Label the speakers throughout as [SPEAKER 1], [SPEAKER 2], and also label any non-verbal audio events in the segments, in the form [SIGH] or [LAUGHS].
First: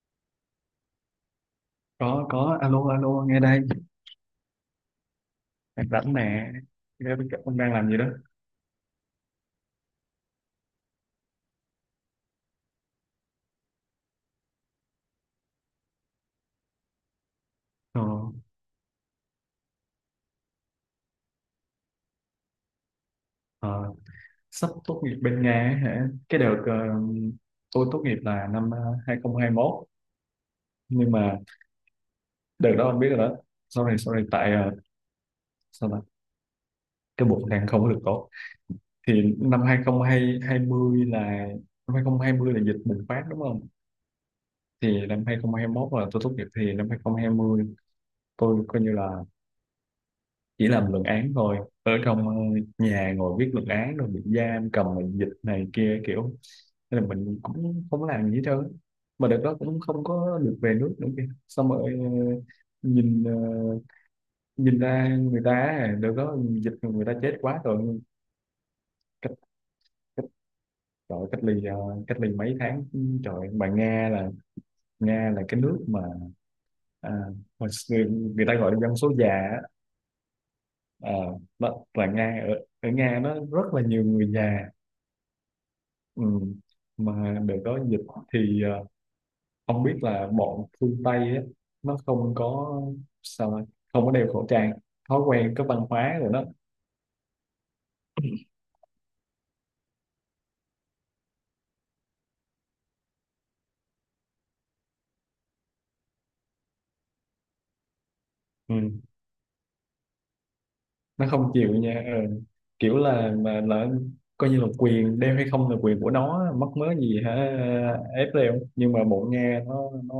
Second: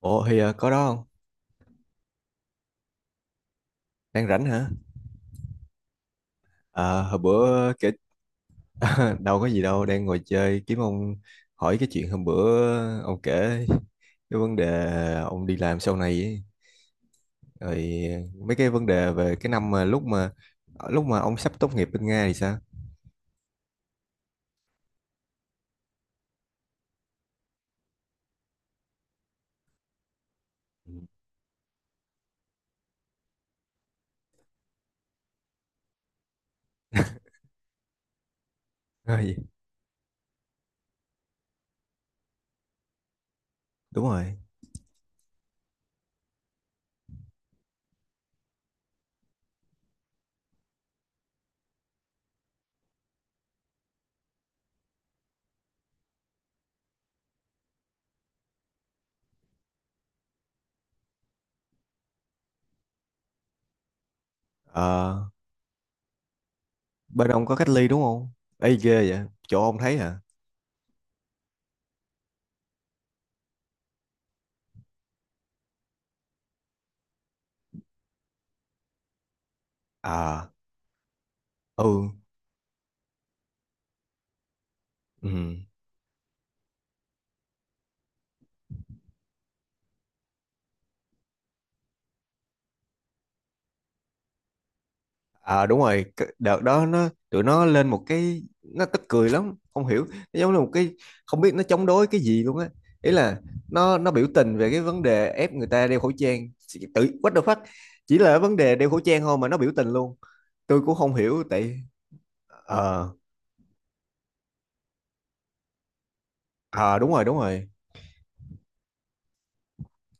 [SPEAKER 1] Ủa thì có đó không?
[SPEAKER 2] Có alo alo nghe đây.
[SPEAKER 1] Đang rảnh hả?
[SPEAKER 2] Đang rảnh nè.
[SPEAKER 1] À,
[SPEAKER 2] Nghe
[SPEAKER 1] hồi
[SPEAKER 2] bên cạnh ông
[SPEAKER 1] bữa
[SPEAKER 2] đang làm
[SPEAKER 1] kể.
[SPEAKER 2] gì đó.
[SPEAKER 1] [LAUGHS] Đâu có gì đâu, đang ngồi chơi kiếm ông hỏi cái chuyện hôm bữa ông kể cái vấn đề ông đi làm sau này ấy.
[SPEAKER 2] ờ,
[SPEAKER 1] Rồi mấy cái vấn đề về cái năm mà lúc mà ông sắp tốt nghiệp bên Nga thì sao?
[SPEAKER 2] ờ, Sắp tốt nghiệp bên Nga ấy hả? Cái đợt, tôi tốt nghiệp là năm, 2021. Nhưng mà đợt đó ông biết rồi đó. Sau này tại, sao ta, cái bộ đang không có được tốt. Thì
[SPEAKER 1] Rồi,
[SPEAKER 2] năm 2020 là, năm 2020 là dịch bùng phát, đúng không?
[SPEAKER 1] [LAUGHS] đúng rồi.
[SPEAKER 2] Thì năm 2021 là tôi tốt nghiệp, thì năm 2020 tôi coi như là chỉ làm luận án thôi, ở trong, nhà ngồi viết luận án, rồi bị giam cầm mình dịch này kia kiểu, nên là mình cũng không có làm gì hết trơn á. Mà đợt đó cũng không có được về nước nữa kìa. Xong rồi, nhìn ờ, nhìn ra
[SPEAKER 1] Ờ,
[SPEAKER 2] người ta á, đợt đó dịch người ta
[SPEAKER 1] Bên
[SPEAKER 2] chết
[SPEAKER 1] ông có
[SPEAKER 2] quá
[SPEAKER 1] cách ly
[SPEAKER 2] rồi.
[SPEAKER 1] đúng không? Ê ghê vậy,
[SPEAKER 2] Cách
[SPEAKER 1] chỗ ông thấy hả?
[SPEAKER 2] cách Trời, cách ly mấy tháng trời. Mà Nga là, cái nước mà, à, mà người ta gọi là dân số già á.
[SPEAKER 1] À,
[SPEAKER 2] À, đó,
[SPEAKER 1] ừ,
[SPEAKER 2] là Nga ở, Ở Nga nó rất là nhiều người già.
[SPEAKER 1] ừ.
[SPEAKER 2] Ừ. Mà để có dịch thì, không biết là bọn phương Tây á, nó không có, sao nói, không có đeo khẩu trang, thói quen
[SPEAKER 1] À
[SPEAKER 2] cái
[SPEAKER 1] đúng
[SPEAKER 2] văn
[SPEAKER 1] rồi,
[SPEAKER 2] hóa
[SPEAKER 1] cái
[SPEAKER 2] rồi đó.
[SPEAKER 1] đợt đó tụi nó lên một cái nó tức cười lắm, không hiểu, nó giống như một cái không biết nó chống đối cái gì luôn á. Ý là nó biểu tình về cái vấn đề ép người ta đeo khẩu trang, tự what the fuck, chỉ là vấn đề đeo khẩu
[SPEAKER 2] Ừ.
[SPEAKER 1] trang thôi mà nó biểu tình luôn. Tôi cũng không
[SPEAKER 2] Nó
[SPEAKER 1] hiểu
[SPEAKER 2] không chịu
[SPEAKER 1] tại
[SPEAKER 2] nha. Ừ. Kiểu
[SPEAKER 1] ờ
[SPEAKER 2] là, mà là, coi như là quyền đeo hay không là quyền của nó, mắc mớ
[SPEAKER 1] à, đúng
[SPEAKER 2] gì
[SPEAKER 1] rồi,
[SPEAKER 2] hả
[SPEAKER 1] đúng rồi.
[SPEAKER 2] ép đeo. Nhưng mà bọn Nga nó,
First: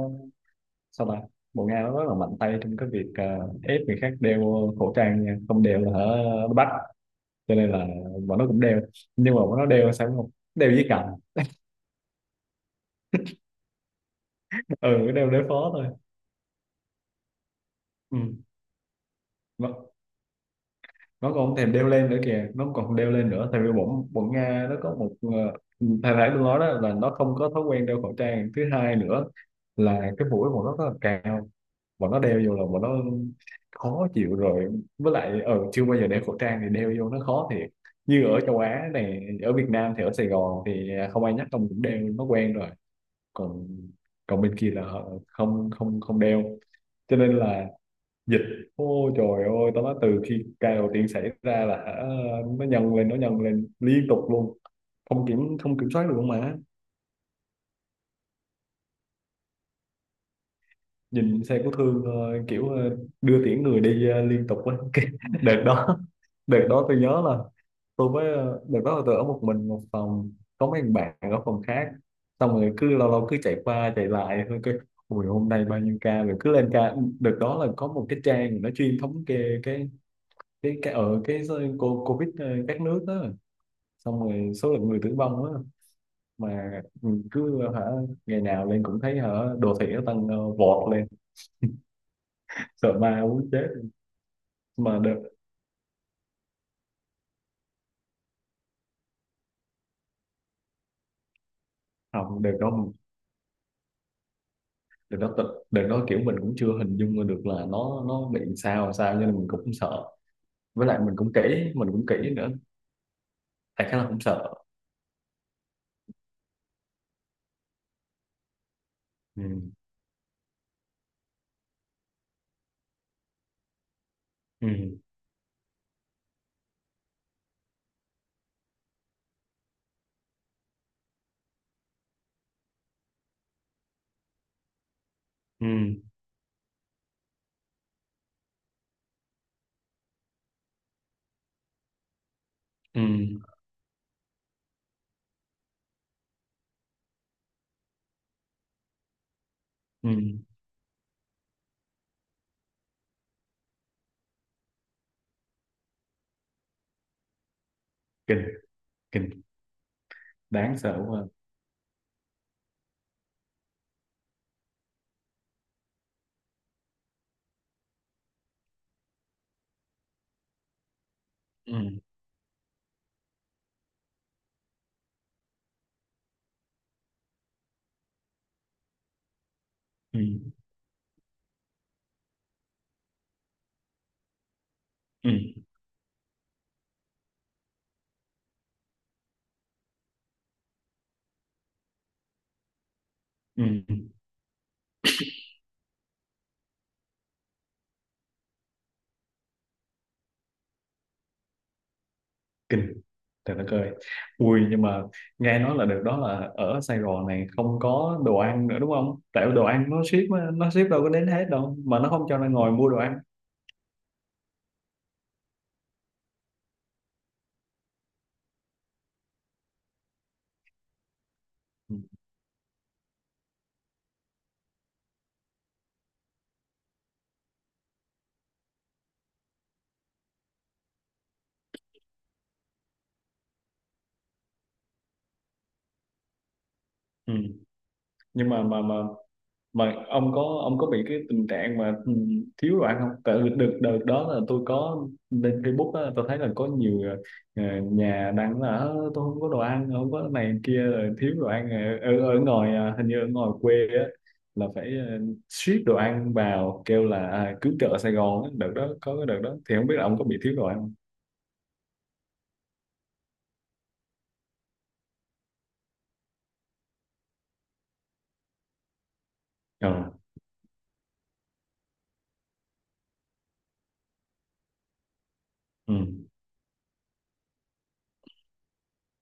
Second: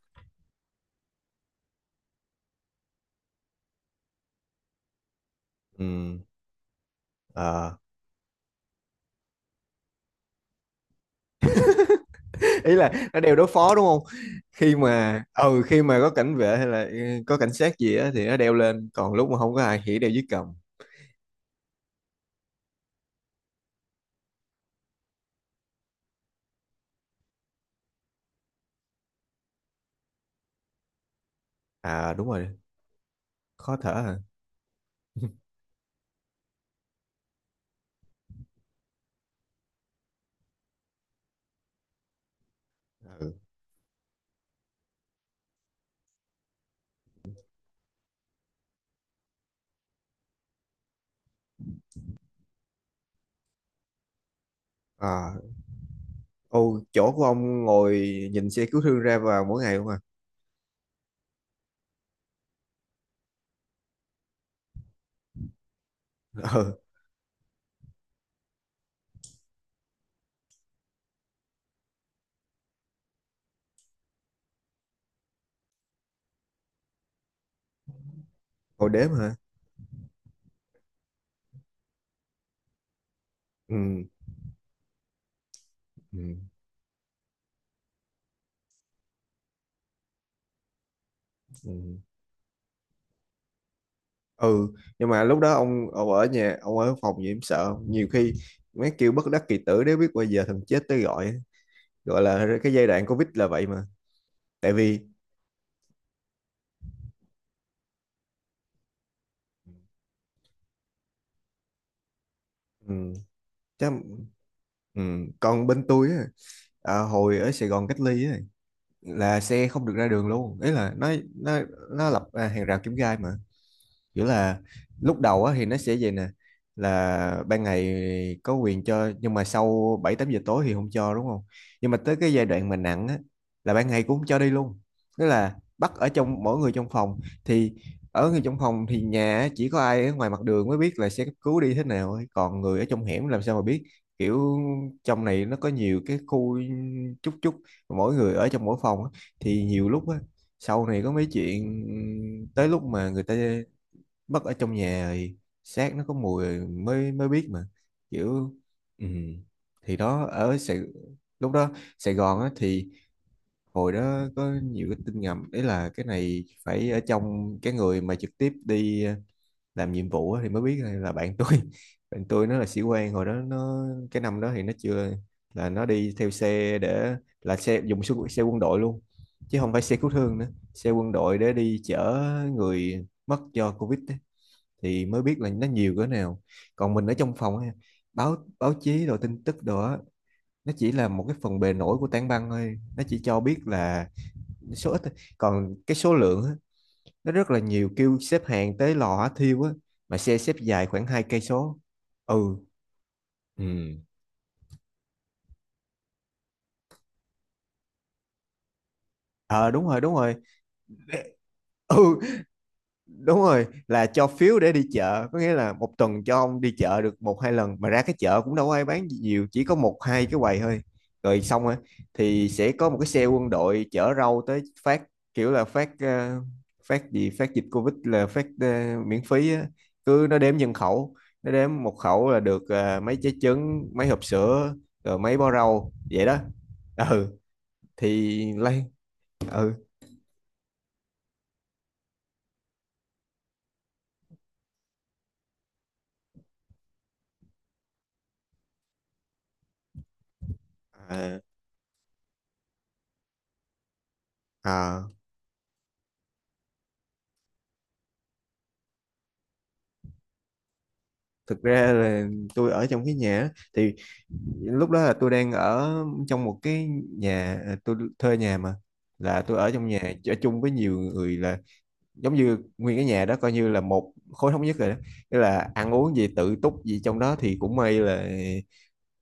[SPEAKER 2] sao ta, bọn Nga nó rất là mạnh tay trong cái việc, ép người khác đeo khẩu trang nha. Không đeo
[SPEAKER 1] Ừ,
[SPEAKER 2] là hả nó bắt. Cho nên
[SPEAKER 1] ờ.
[SPEAKER 2] là bọn nó cũng đeo, nhưng mà bọn nó đeo sao cũng không đeo với cặp.
[SPEAKER 1] [LAUGHS] Ý là nó đeo đối phó đúng không? Khi
[SPEAKER 2] Ừ,
[SPEAKER 1] mà
[SPEAKER 2] đeo đối phó
[SPEAKER 1] khi
[SPEAKER 2] thôi.
[SPEAKER 1] mà có cảnh vệ hay là có cảnh sát gì á
[SPEAKER 2] Ừ.
[SPEAKER 1] thì nó đeo lên, còn lúc mà không có ai
[SPEAKER 2] nó,
[SPEAKER 1] thì đeo dưới cầm.
[SPEAKER 2] nó còn không thèm đeo lên nữa kìa, nó còn không đeo lên nữa, tại vì bọn bọn Nga nó có một, thầy phải tôi nói đó là nó không có thói quen đeo khẩu trang. Thứ hai nữa là cái mũi bọn nó rất là cao, bọn
[SPEAKER 1] À
[SPEAKER 2] nó
[SPEAKER 1] đúng
[SPEAKER 2] đeo
[SPEAKER 1] rồi,
[SPEAKER 2] vô là bọn nó
[SPEAKER 1] khó thở
[SPEAKER 2] khó
[SPEAKER 1] hả?
[SPEAKER 2] chịu rồi. Với lại chưa bao giờ đeo khẩu trang, thì đeo vô nó khó thiệt. Như ở châu Á này, ở Việt Nam thì ở Sài Gòn thì không ai nhắc ông cũng đeo, nó quen rồi.
[SPEAKER 1] Ừ.
[SPEAKER 2] Còn còn bên kia là họ không không không đeo, cho nên là dịch, ôi trời ơi, tao nói từ khi ca đầu tiên xảy ra là hả, nó nhân lên, nó nhân lên liên tục luôn.
[SPEAKER 1] À,
[SPEAKER 2] Không kiểm soát được luôn. Mà
[SPEAKER 1] ô, chỗ của ông ngồi nhìn xe cứu thương ra vào mỗi ngày không à?
[SPEAKER 2] nhìn xe của Thương, kiểu, đưa tiễn người đi, liên tục á. [LAUGHS] Cái đợt đó đợt
[SPEAKER 1] [LAUGHS]
[SPEAKER 2] đó
[SPEAKER 1] Ừ,
[SPEAKER 2] tôi nhớ là, đợt đó là tôi ở một mình một phòng, có mấy thằng bạn ở phòng khác, xong rồi cứ lâu lâu cứ chạy qua chạy lại thôi. Cái ui, hôm nay bao nhiêu ca rồi, cứ lên ca. Đợt đó là có một cái trang nó
[SPEAKER 1] ngồi
[SPEAKER 2] chuyên
[SPEAKER 1] đếm
[SPEAKER 2] thống
[SPEAKER 1] hả?
[SPEAKER 2] kê cái, ở cái covid, các nước đó,
[SPEAKER 1] Ừ,
[SPEAKER 2] xong rồi số lượng người tử vong á,
[SPEAKER 1] ừ,
[SPEAKER 2] mà mình cứ hả, ngày nào lên cũng thấy hả đồ thị nó tăng, vọt lên.
[SPEAKER 1] ừ.
[SPEAKER 2] Sợ ma muốn chết.
[SPEAKER 1] Ừ,
[SPEAKER 2] Mà
[SPEAKER 1] nhưng
[SPEAKER 2] đợt,
[SPEAKER 1] mà lúc đó ông ở nhà, ông ở phòng gì em sợ không? Nhiều khi mấy kêu bất đắc kỳ tử nếu biết bao giờ thằng chết tới gọi á. Gọi
[SPEAKER 2] không,
[SPEAKER 1] là cái giai đoạn Covid là vậy mà. Tại vì,
[SPEAKER 2] đợt đó kiểu mình cũng chưa hình dung ra được là nó bị sao sao, cho nên mình cũng sợ. Với lại mình cũng kỹ, nữa,
[SPEAKER 1] ừ,
[SPEAKER 2] tại
[SPEAKER 1] chắc,
[SPEAKER 2] khá là không sợ.
[SPEAKER 1] ừ, còn bên tôi á, hồi ở Sài Gòn cách ly á, là xe
[SPEAKER 2] Ừ.
[SPEAKER 1] không được ra đường luôn. Ý là nó, nó lập hàng rào kim gai mà kiểu là
[SPEAKER 2] Ừ.
[SPEAKER 1] lúc đầu á thì nó sẽ vậy nè, là ban ngày có quyền cho nhưng mà sau 7, 8 giờ tối thì không cho đúng không, nhưng mà tới cái giai đoạn mà nặng á là ban ngày cũng không cho đi luôn, tức là bắt
[SPEAKER 2] Ừ.
[SPEAKER 1] ở trong mỗi người trong phòng thì ở người trong phòng thì nhà á, chỉ có ai ở ngoài mặt đường mới biết là xe cấp cứu đi thế nào ấy. Còn người ở
[SPEAKER 2] Ừ.
[SPEAKER 1] trong hẻm làm sao mà biết, kiểu trong này nó có nhiều cái khu chút chút, mỗi người ở trong mỗi phòng á, thì nhiều lúc
[SPEAKER 2] Ừ.
[SPEAKER 1] á sau này có mấy chuyện tới lúc mà người ta mất ở trong nhà thì xác nó có mùi rồi mới mới biết mà
[SPEAKER 2] Kinh,
[SPEAKER 1] kiểu ừ.
[SPEAKER 2] kinh,
[SPEAKER 1] Thì đó ở Sài,
[SPEAKER 2] đáng sợ quá.
[SPEAKER 1] lúc đó Sài Gòn á, thì hồi đó có nhiều cái tin ngầm đấy là cái này phải ở trong cái người mà trực tiếp đi làm nhiệm vụ á, thì mới biết. Hay là bạn tôi [LAUGHS]
[SPEAKER 2] Ừ.
[SPEAKER 1] bạn tôi nó là sĩ quan hồi đó nó cái năm đó thì nó chưa, là nó đi theo xe để là xe dùng xe quân đội luôn chứ không phải xe cứu
[SPEAKER 2] Ừ.
[SPEAKER 1] thương nữa, xe quân đội để đi chở người mất do Covid ấy thì mới
[SPEAKER 2] Ừ.
[SPEAKER 1] biết là nó nhiều cỡ nào. Còn mình ở trong phòng á, báo báo chí rồi tin tức đồ á nó chỉ là một cái phần bề nổi của tảng băng thôi, nó chỉ cho biết
[SPEAKER 2] Ừ.
[SPEAKER 1] là số ít thôi. Còn cái số lượng á, nó rất là nhiều, kêu xếp hàng tới lò hỏa thiêu á mà xe xếp dài khoảng 2 cây số. Ừ
[SPEAKER 2] Kinh. Trời đất cười.
[SPEAKER 1] ừ
[SPEAKER 2] Ui, nhưng mà nghe nói là được đó là ở Sài Gòn này không có đồ ăn nữa đúng không? Tại đồ
[SPEAKER 1] ờ
[SPEAKER 2] ăn
[SPEAKER 1] đúng rồi
[SPEAKER 2] nó ship đâu có đến hết đâu mà nó
[SPEAKER 1] ừ
[SPEAKER 2] không cho nên ngồi mua đồ ăn.
[SPEAKER 1] đúng rồi là cho phiếu để đi chợ, có nghĩa là một tuần cho ông đi chợ được một hai lần mà ra cái chợ cũng đâu có ai bán gì nhiều, chỉ có một hai cái quầy thôi rồi xong rồi
[SPEAKER 2] Ừ.
[SPEAKER 1] thì sẽ có một cái xe quân đội chở rau tới phát, kiểu là phát phát gì phát dịch Covid là phát miễn phí á. Cứ nó đếm nhân khẩu, nó đếm một khẩu là được mấy trái trứng mấy hộp sữa rồi mấy bó rau vậy đó ừ
[SPEAKER 2] Ừ.
[SPEAKER 1] thì
[SPEAKER 2] Nhưng
[SPEAKER 1] lấy ừ
[SPEAKER 2] mà ông có bị cái tình trạng mà, ừ, thiếu đồ ăn không? Tại vì đợt đợt đó là tôi có lên Facebook á, tôi thấy là có nhiều, nhà đăng là "Ơ, tôi không có đồ ăn, không có này kia, rồi thiếu
[SPEAKER 1] à,
[SPEAKER 2] đồ ăn". Ờ, ở ở ngoài, hình như ở ngoài quê á, là phải,
[SPEAKER 1] à.
[SPEAKER 2] ship đồ ăn vào, kêu là, cứu trợ Sài Gòn á. Đợt đó, có cái đợt đó thì không biết là ông có bị thiếu đồ ăn không?
[SPEAKER 1] Thực ra là tôi ở trong cái nhà á, thì lúc đó là tôi đang ở trong một cái nhà à, tôi thuê nhà mà là tôi ở trong nhà
[SPEAKER 2] Ờ.
[SPEAKER 1] ở chung với nhiều người, là giống như nguyên cái nhà đó coi như là một khối thống nhất rồi đó, tức là ăn
[SPEAKER 2] Ừ,
[SPEAKER 1] uống gì tự túc gì trong đó thì cũng may là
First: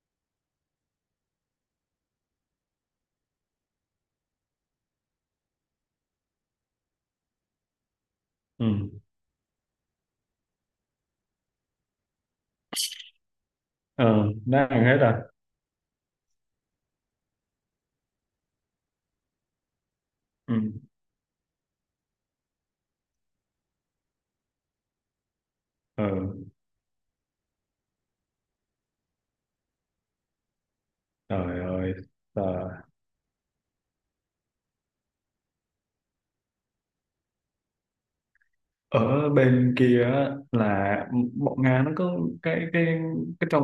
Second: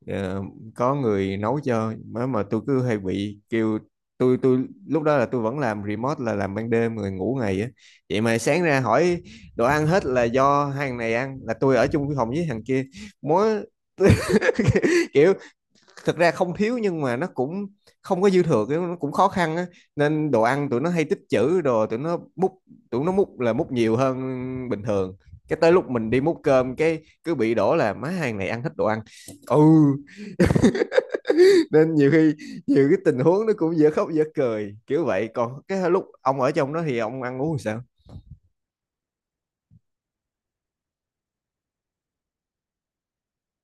[SPEAKER 1] ờ, có người nấu cho mà tôi cứ hay bị kêu, tôi lúc đó là tôi vẫn làm remote là làm ban đêm người ngủ ngày á vậy mà sáng
[SPEAKER 2] ừ,
[SPEAKER 1] ra
[SPEAKER 2] ừ.
[SPEAKER 1] hỏi đồ ăn hết là do hai thằng này ăn, là tôi ở chung cái phòng với thằng kia mỗi
[SPEAKER 2] Ờ, nó ăn hết
[SPEAKER 1] [LAUGHS]
[SPEAKER 2] rồi.
[SPEAKER 1] kiểu thực ra không thiếu nhưng mà nó cũng không có dư thừa cái nó cũng khó khăn á nên đồ
[SPEAKER 2] Ừ.
[SPEAKER 1] ăn tụi nó hay tích trữ đồ tụi nó múc, tụi nó múc là múc nhiều hơn bình thường, cái tới lúc
[SPEAKER 2] Ờ,
[SPEAKER 1] mình đi múc cơm cái cứ bị đổ là má hàng này ăn hết đồ ăn ừ
[SPEAKER 2] trời
[SPEAKER 1] nên
[SPEAKER 2] ơi.
[SPEAKER 1] nhiều khi
[SPEAKER 2] Ờ.
[SPEAKER 1] nhiều cái tình huống nó cũng dở khóc dở cười kiểu vậy, còn cái lúc ông ở trong đó thì ông ăn uống sao
[SPEAKER 2] Ở bên kia á, là bọn Nga nó có cái, trong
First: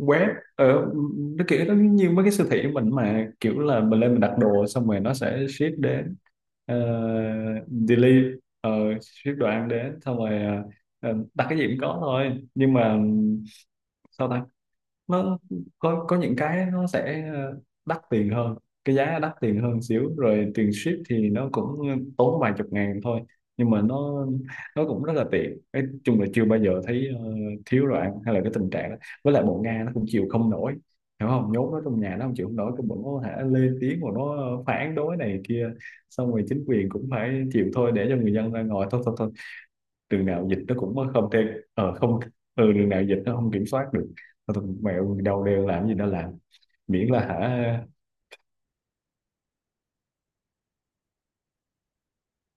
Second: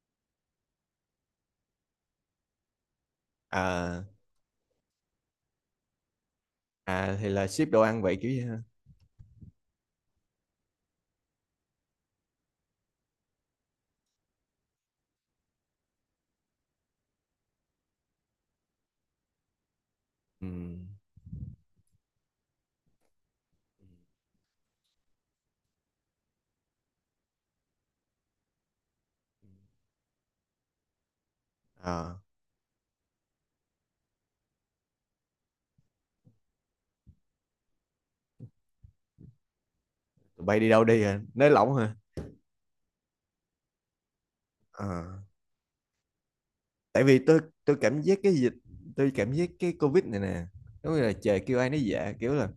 [SPEAKER 2] web ở, nó kiểu nó như mấy cái siêu thị của mình mà, kiểu là mình
[SPEAKER 1] à
[SPEAKER 2] lên mình đặt đồ xong rồi nó sẽ ship đến. Ờ,
[SPEAKER 1] à thì là ship đồ ăn vậy kiểu
[SPEAKER 2] deliver,
[SPEAKER 1] vậy ha
[SPEAKER 2] ờ, ship đồ ăn đến, xong rồi, đặt cái gì cũng có thôi. Nhưng mà sao ta, nó có những cái nó sẽ, đắt tiền hơn, cái giá đắt tiền hơn xíu,
[SPEAKER 1] ừ.
[SPEAKER 2] rồi tiền ship thì nó cũng tốn vài chục ngàn thôi. Nhưng mà nó cũng rất là tiện. Nói chung là chưa bao giờ thấy, thiếu đồ ăn hay là cái tình trạng đó. Với lại
[SPEAKER 1] Ừ.
[SPEAKER 2] bộ Nga nó cũng chịu không nổi, hiểu không, nhốt nó trong nhà
[SPEAKER 1] À,
[SPEAKER 2] nó không chịu không nổi, cái bộ nó hả lên tiếng mà nó phản đối này kia. Xong rồi chính quyền cũng phải chịu thôi, để cho người dân ra ngồi thôi thôi thôi, đường
[SPEAKER 1] tụi
[SPEAKER 2] nào
[SPEAKER 1] bay
[SPEAKER 2] dịch
[SPEAKER 1] đi
[SPEAKER 2] nó
[SPEAKER 1] đâu
[SPEAKER 2] cũng
[SPEAKER 1] đi hả
[SPEAKER 2] không thể,
[SPEAKER 1] nới lỏng hả
[SPEAKER 2] không, ừ, đường nào dịch nó không kiểm soát được. Thôi thôi,
[SPEAKER 1] à.
[SPEAKER 2] đâu đeo làm gì nó làm,
[SPEAKER 1] Tại
[SPEAKER 2] miễn
[SPEAKER 1] vì
[SPEAKER 2] là
[SPEAKER 1] tôi
[SPEAKER 2] hả.
[SPEAKER 1] tôi cảm giác cái dịch, tôi cảm giác cái covid này nè giống như là trời kêu ai nấy dạ, kiểu là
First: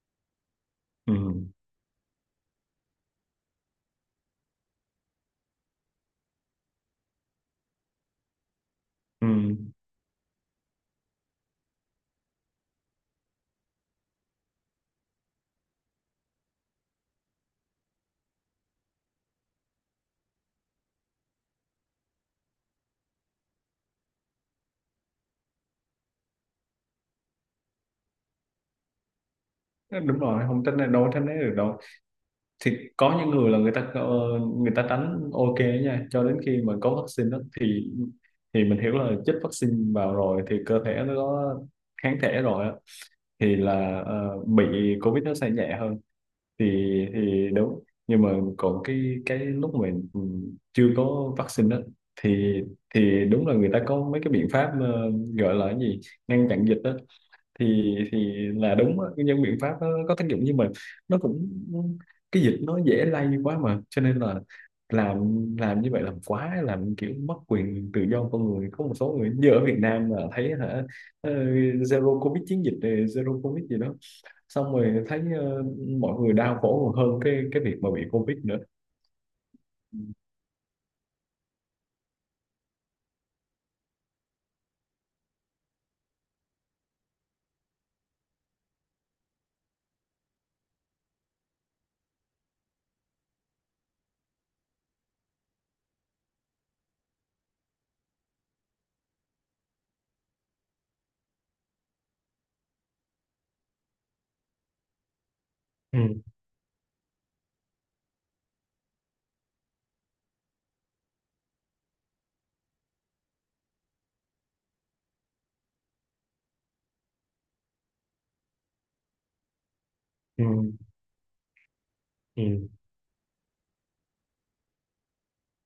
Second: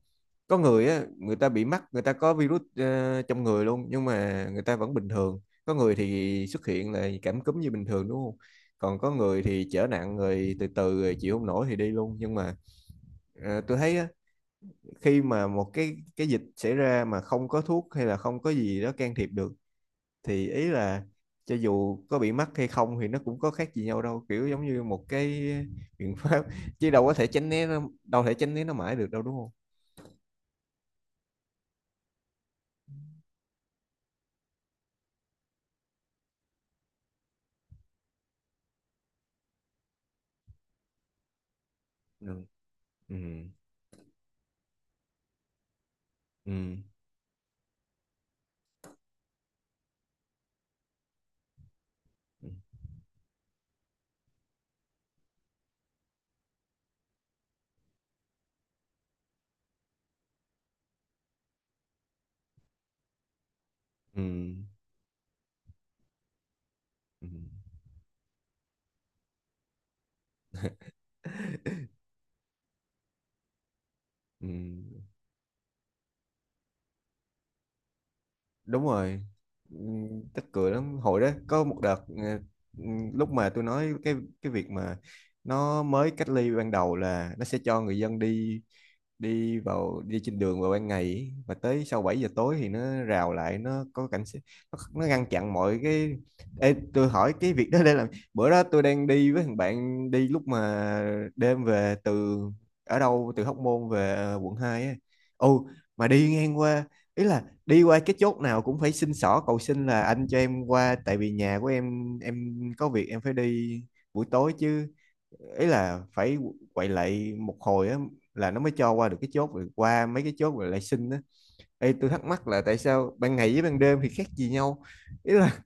[SPEAKER 1] có người á
[SPEAKER 2] Ừ.
[SPEAKER 1] người ta bị mắc, người ta có virus trong người luôn nhưng mà người ta vẫn bình thường, có người thì xuất hiện là cảm cúm như bình thường đúng không, còn có
[SPEAKER 2] Ừ.
[SPEAKER 1] người thì trở nặng rồi từ từ rồi chịu không nổi thì đi luôn. Nhưng mà tôi thấy á, khi mà một cái dịch xảy ra mà không có thuốc hay là không có gì đó can thiệp được thì ý là cho dù có bị mắc hay không thì nó cũng có khác gì nhau đâu, kiểu giống như một cái biện pháp [LAUGHS] chứ đâu có thể tránh né nó, đâu thể tránh né nó mãi được đâu đúng không
[SPEAKER 2] Ờ, đúng rồi, không tránh né- đâu tránh né được đâu. Thì có những người là người ta tránh, ok nha, cho đến khi mà có vaccine đó thì mình hiểu là chích vaccine vào rồi thì cơ thể nó có kháng thể
[SPEAKER 1] ừ.
[SPEAKER 2] rồi á,
[SPEAKER 1] Ừ.
[SPEAKER 2] thì là, bị covid nó sẽ nhẹ hơn. thì
[SPEAKER 1] Ừ.
[SPEAKER 2] thì đúng, nhưng mà còn cái lúc mà, ừ, chưa có vaccine đó
[SPEAKER 1] Ừ.
[SPEAKER 2] thì thì đúng là người ta có mấy cái biện pháp, gọi là cái gì, ngăn chặn dịch đó thì là đúng á. Những biện pháp đó có tác dụng, nhưng mà nó cũng, cái dịch nó dễ lây quá mà, cho nên
[SPEAKER 1] Ừ.
[SPEAKER 2] là làm, như vậy, làm quá làm kiểu
[SPEAKER 1] Ừ.
[SPEAKER 2] mất quyền tự do con người. Có một số người như ở Việt Nam là thấy hả, ờ, zero covid, chiến dịch, zero covid gì đó,
[SPEAKER 1] Ừ.
[SPEAKER 2] xong rồi thấy, mọi người đau khổ còn hơn cái, việc mà bị Covid nữa.
[SPEAKER 1] Đúng rồi. Ừ, tức cười lắm hồi đó có một đợt ừ, lúc mà tôi nói cái việc mà nó mới cách ly ban đầu là nó sẽ cho người dân đi đi vào đi trên đường vào ban ngày ấy, và tới sau 7 giờ tối thì nó rào lại nó có cảnh sát, nó ngăn chặn mọi cái. Ê, tôi hỏi cái việc đó để làm, bữa đó tôi đang đi với thằng bạn đi lúc mà đêm về từ ở đâu từ Hóc Môn về quận 2 ấy. Ồ mà
[SPEAKER 2] Ừ.
[SPEAKER 1] đi ngang qua, ý là đi qua cái chốt nào cũng phải xin xỏ cầu xin là anh cho em qua tại vì nhà của em có việc em phải đi buổi tối chứ, ý là phải quậy lại một hồi á là nó mới cho qua được cái chốt, rồi qua mấy cái
[SPEAKER 2] Ừ.
[SPEAKER 1] chốt rồi lại xin á. Ê, tôi thắc mắc là
[SPEAKER 2] Ừ.
[SPEAKER 1] tại sao ban ngày với ban đêm thì khác gì nhau, ý là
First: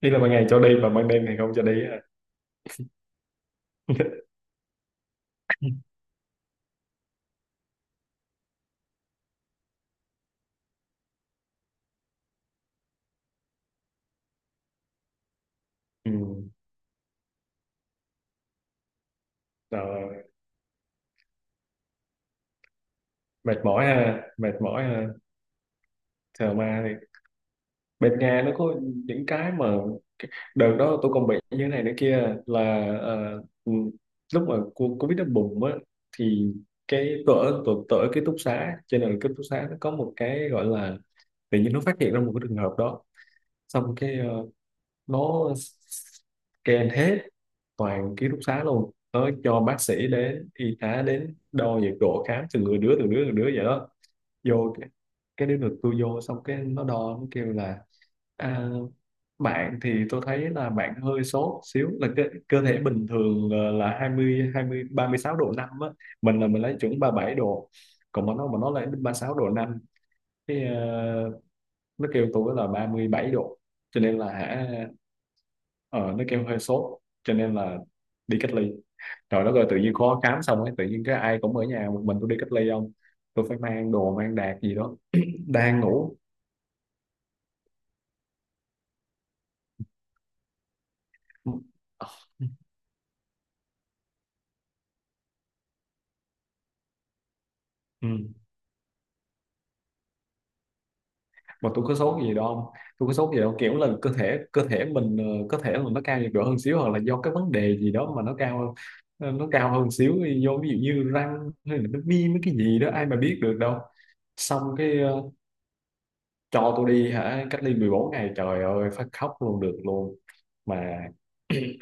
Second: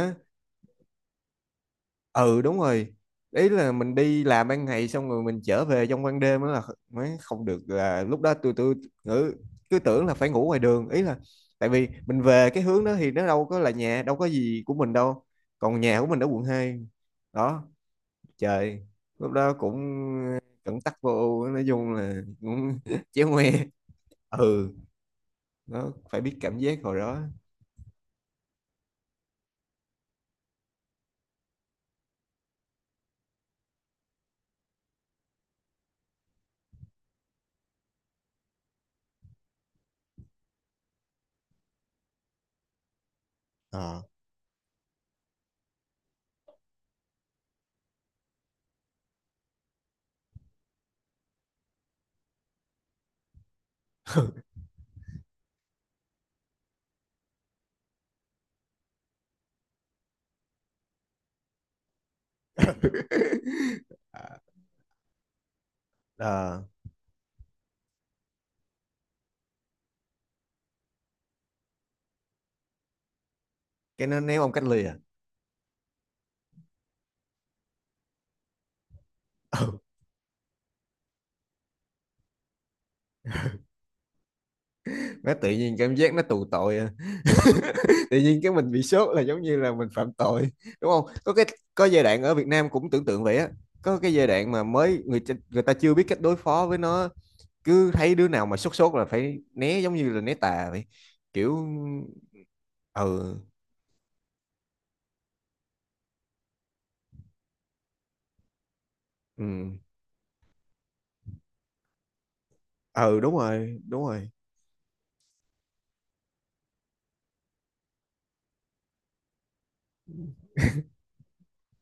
[SPEAKER 2] Ý là ban ngày cho đi và ban đêm thì không cho đi ha.
[SPEAKER 1] ừ đúng rồi, ý là mình đi
[SPEAKER 2] [LAUGHS]
[SPEAKER 1] làm ban ngày xong rồi mình trở về trong ban đêm đó là mới không được, là lúc đó tôi ngữ cứ tưởng là phải ngủ ngoài đường, ý là tại vì mình về cái hướng đó thì nó đâu có là nhà đâu có gì của mình đâu, còn nhà của mình ở quận
[SPEAKER 2] Ừ.
[SPEAKER 1] 2 đó trời lúc đó cũng
[SPEAKER 2] Rồi,
[SPEAKER 1] cẩn tắc vô ưu nói chung là cũng [LAUGHS] chéo ngoe
[SPEAKER 2] mệt mỏi ha, mệt
[SPEAKER 1] ừ
[SPEAKER 2] mỏi ha.
[SPEAKER 1] nó phải biết
[SPEAKER 2] Thờ
[SPEAKER 1] cảm giác
[SPEAKER 2] ma thì
[SPEAKER 1] hồi đó
[SPEAKER 2] bên Nga nó có những cái mà đợt đó tôi còn bị như thế này nữa kia là, ờ, ừ, lúc mà Covid nó bùng á thì, cái tôi ở ký túc xá, cho nên là ký túc xá nó có một cái gọi là, tự nhiên nó phát hiện ra một cái trường hợp đó, xong
[SPEAKER 1] ờ
[SPEAKER 2] cái, nó scan hết toàn ký túc xá luôn, nó cho bác sĩ đến, y tá đến, đo nhiệt độ khám từng người đứa từng đứa từng đứa vậy đó. Vô cái đứa được tôi vô, xong cái nó đo, nó kêu là, à, bạn thì tôi thấy là bạn hơi sốt xíu. Là cơ thể bình thường
[SPEAKER 1] [LAUGHS]
[SPEAKER 2] là
[SPEAKER 1] À,
[SPEAKER 2] hai mươi 36,5 độ á. Mình là mình
[SPEAKER 1] ờ,
[SPEAKER 2] lấy chuẩn 37 độ, còn mà nó lấy 36,5 độ, cái, nó kêu tôi là 37 độ, cho
[SPEAKER 1] cái
[SPEAKER 2] nên
[SPEAKER 1] nó
[SPEAKER 2] là
[SPEAKER 1] ném ông cách
[SPEAKER 2] hả,
[SPEAKER 1] ly à
[SPEAKER 2] ờ nó kêu hơi sốt, cho nên là đi cách ly. Rồi đó, rồi tự
[SPEAKER 1] ừ.
[SPEAKER 2] nhiên khó khám xong ấy, tự nhiên cái ai cũng ở nhà, một mình tôi đi cách ly không, tôi phải mang đồ mang đạc gì đó,
[SPEAKER 1] [LAUGHS] Nó tự nhiên
[SPEAKER 2] đang
[SPEAKER 1] cảm giác
[SPEAKER 2] ngủ.
[SPEAKER 1] nó tù tội à. [LAUGHS] Tự nhiên cái mình bị sốt là giống như là mình phạm tội đúng không, có cái có giai đoạn ở Việt Nam cũng tưởng tượng vậy á, có cái giai đoạn mà mới người ta chưa biết cách đối phó với nó, cứ thấy đứa
[SPEAKER 2] Ừ.
[SPEAKER 1] nào mà sốt sốt là phải né giống như là né tà vậy kiểu
[SPEAKER 2] Mà tôi có sốt gì đâu không, tôi có sốt
[SPEAKER 1] ừ
[SPEAKER 2] gì đâu, kiểu là cơ thể mình, có thể là nó cao nhiệt độ hơn xíu, hoặc là do cái vấn đề gì đó mà nó cao hơn,
[SPEAKER 1] ừ
[SPEAKER 2] nó cao hơn xíu, do ví dụ như răng hay là nó viêm cái gì đó, ai mà
[SPEAKER 1] ừ
[SPEAKER 2] biết được đâu.
[SPEAKER 1] đúng rồi
[SPEAKER 2] Xong cái, cho tôi đi hả cách ly 14 ngày, trời ơi phát khóc luôn được luôn. Mà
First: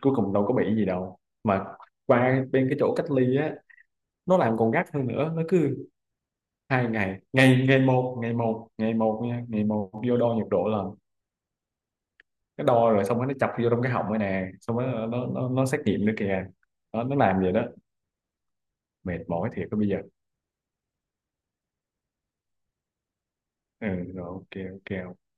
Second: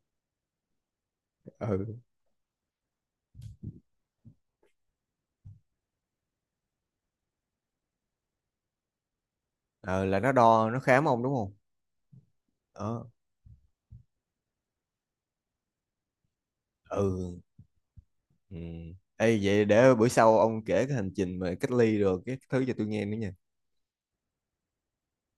[SPEAKER 2] cuối cùng đâu có bị gì đâu. Mà
[SPEAKER 1] ừ
[SPEAKER 2] qua bên cái chỗ cách ly á, nó làm còn gắt hơn nữa, nó cứ hai ngày ngày ngày một, ngày một, ngày một nha, ngày một
[SPEAKER 1] ừ
[SPEAKER 2] vô
[SPEAKER 1] là nó
[SPEAKER 2] đo nhiệt độ
[SPEAKER 1] đo nó
[SPEAKER 2] lần.
[SPEAKER 1] khám ông đúng không
[SPEAKER 2] Cái đo rồi,
[SPEAKER 1] đó
[SPEAKER 2] xong rồi nó chọc vô trong cái họng rồi nè, xong rồi nó xét nghiệm nữa kìa. Nó
[SPEAKER 1] ừ
[SPEAKER 2] làm vậy đó,
[SPEAKER 1] ừ
[SPEAKER 2] mệt
[SPEAKER 1] Ê,
[SPEAKER 2] mỏi
[SPEAKER 1] vậy
[SPEAKER 2] thiệt đó bây
[SPEAKER 1] để
[SPEAKER 2] giờ.
[SPEAKER 1] bữa sau ông kể cái hành trình mà cách ly rồi cái thứ cho tôi nghe nữa nha.
[SPEAKER 2] Ừ. Rồi ok ok ok.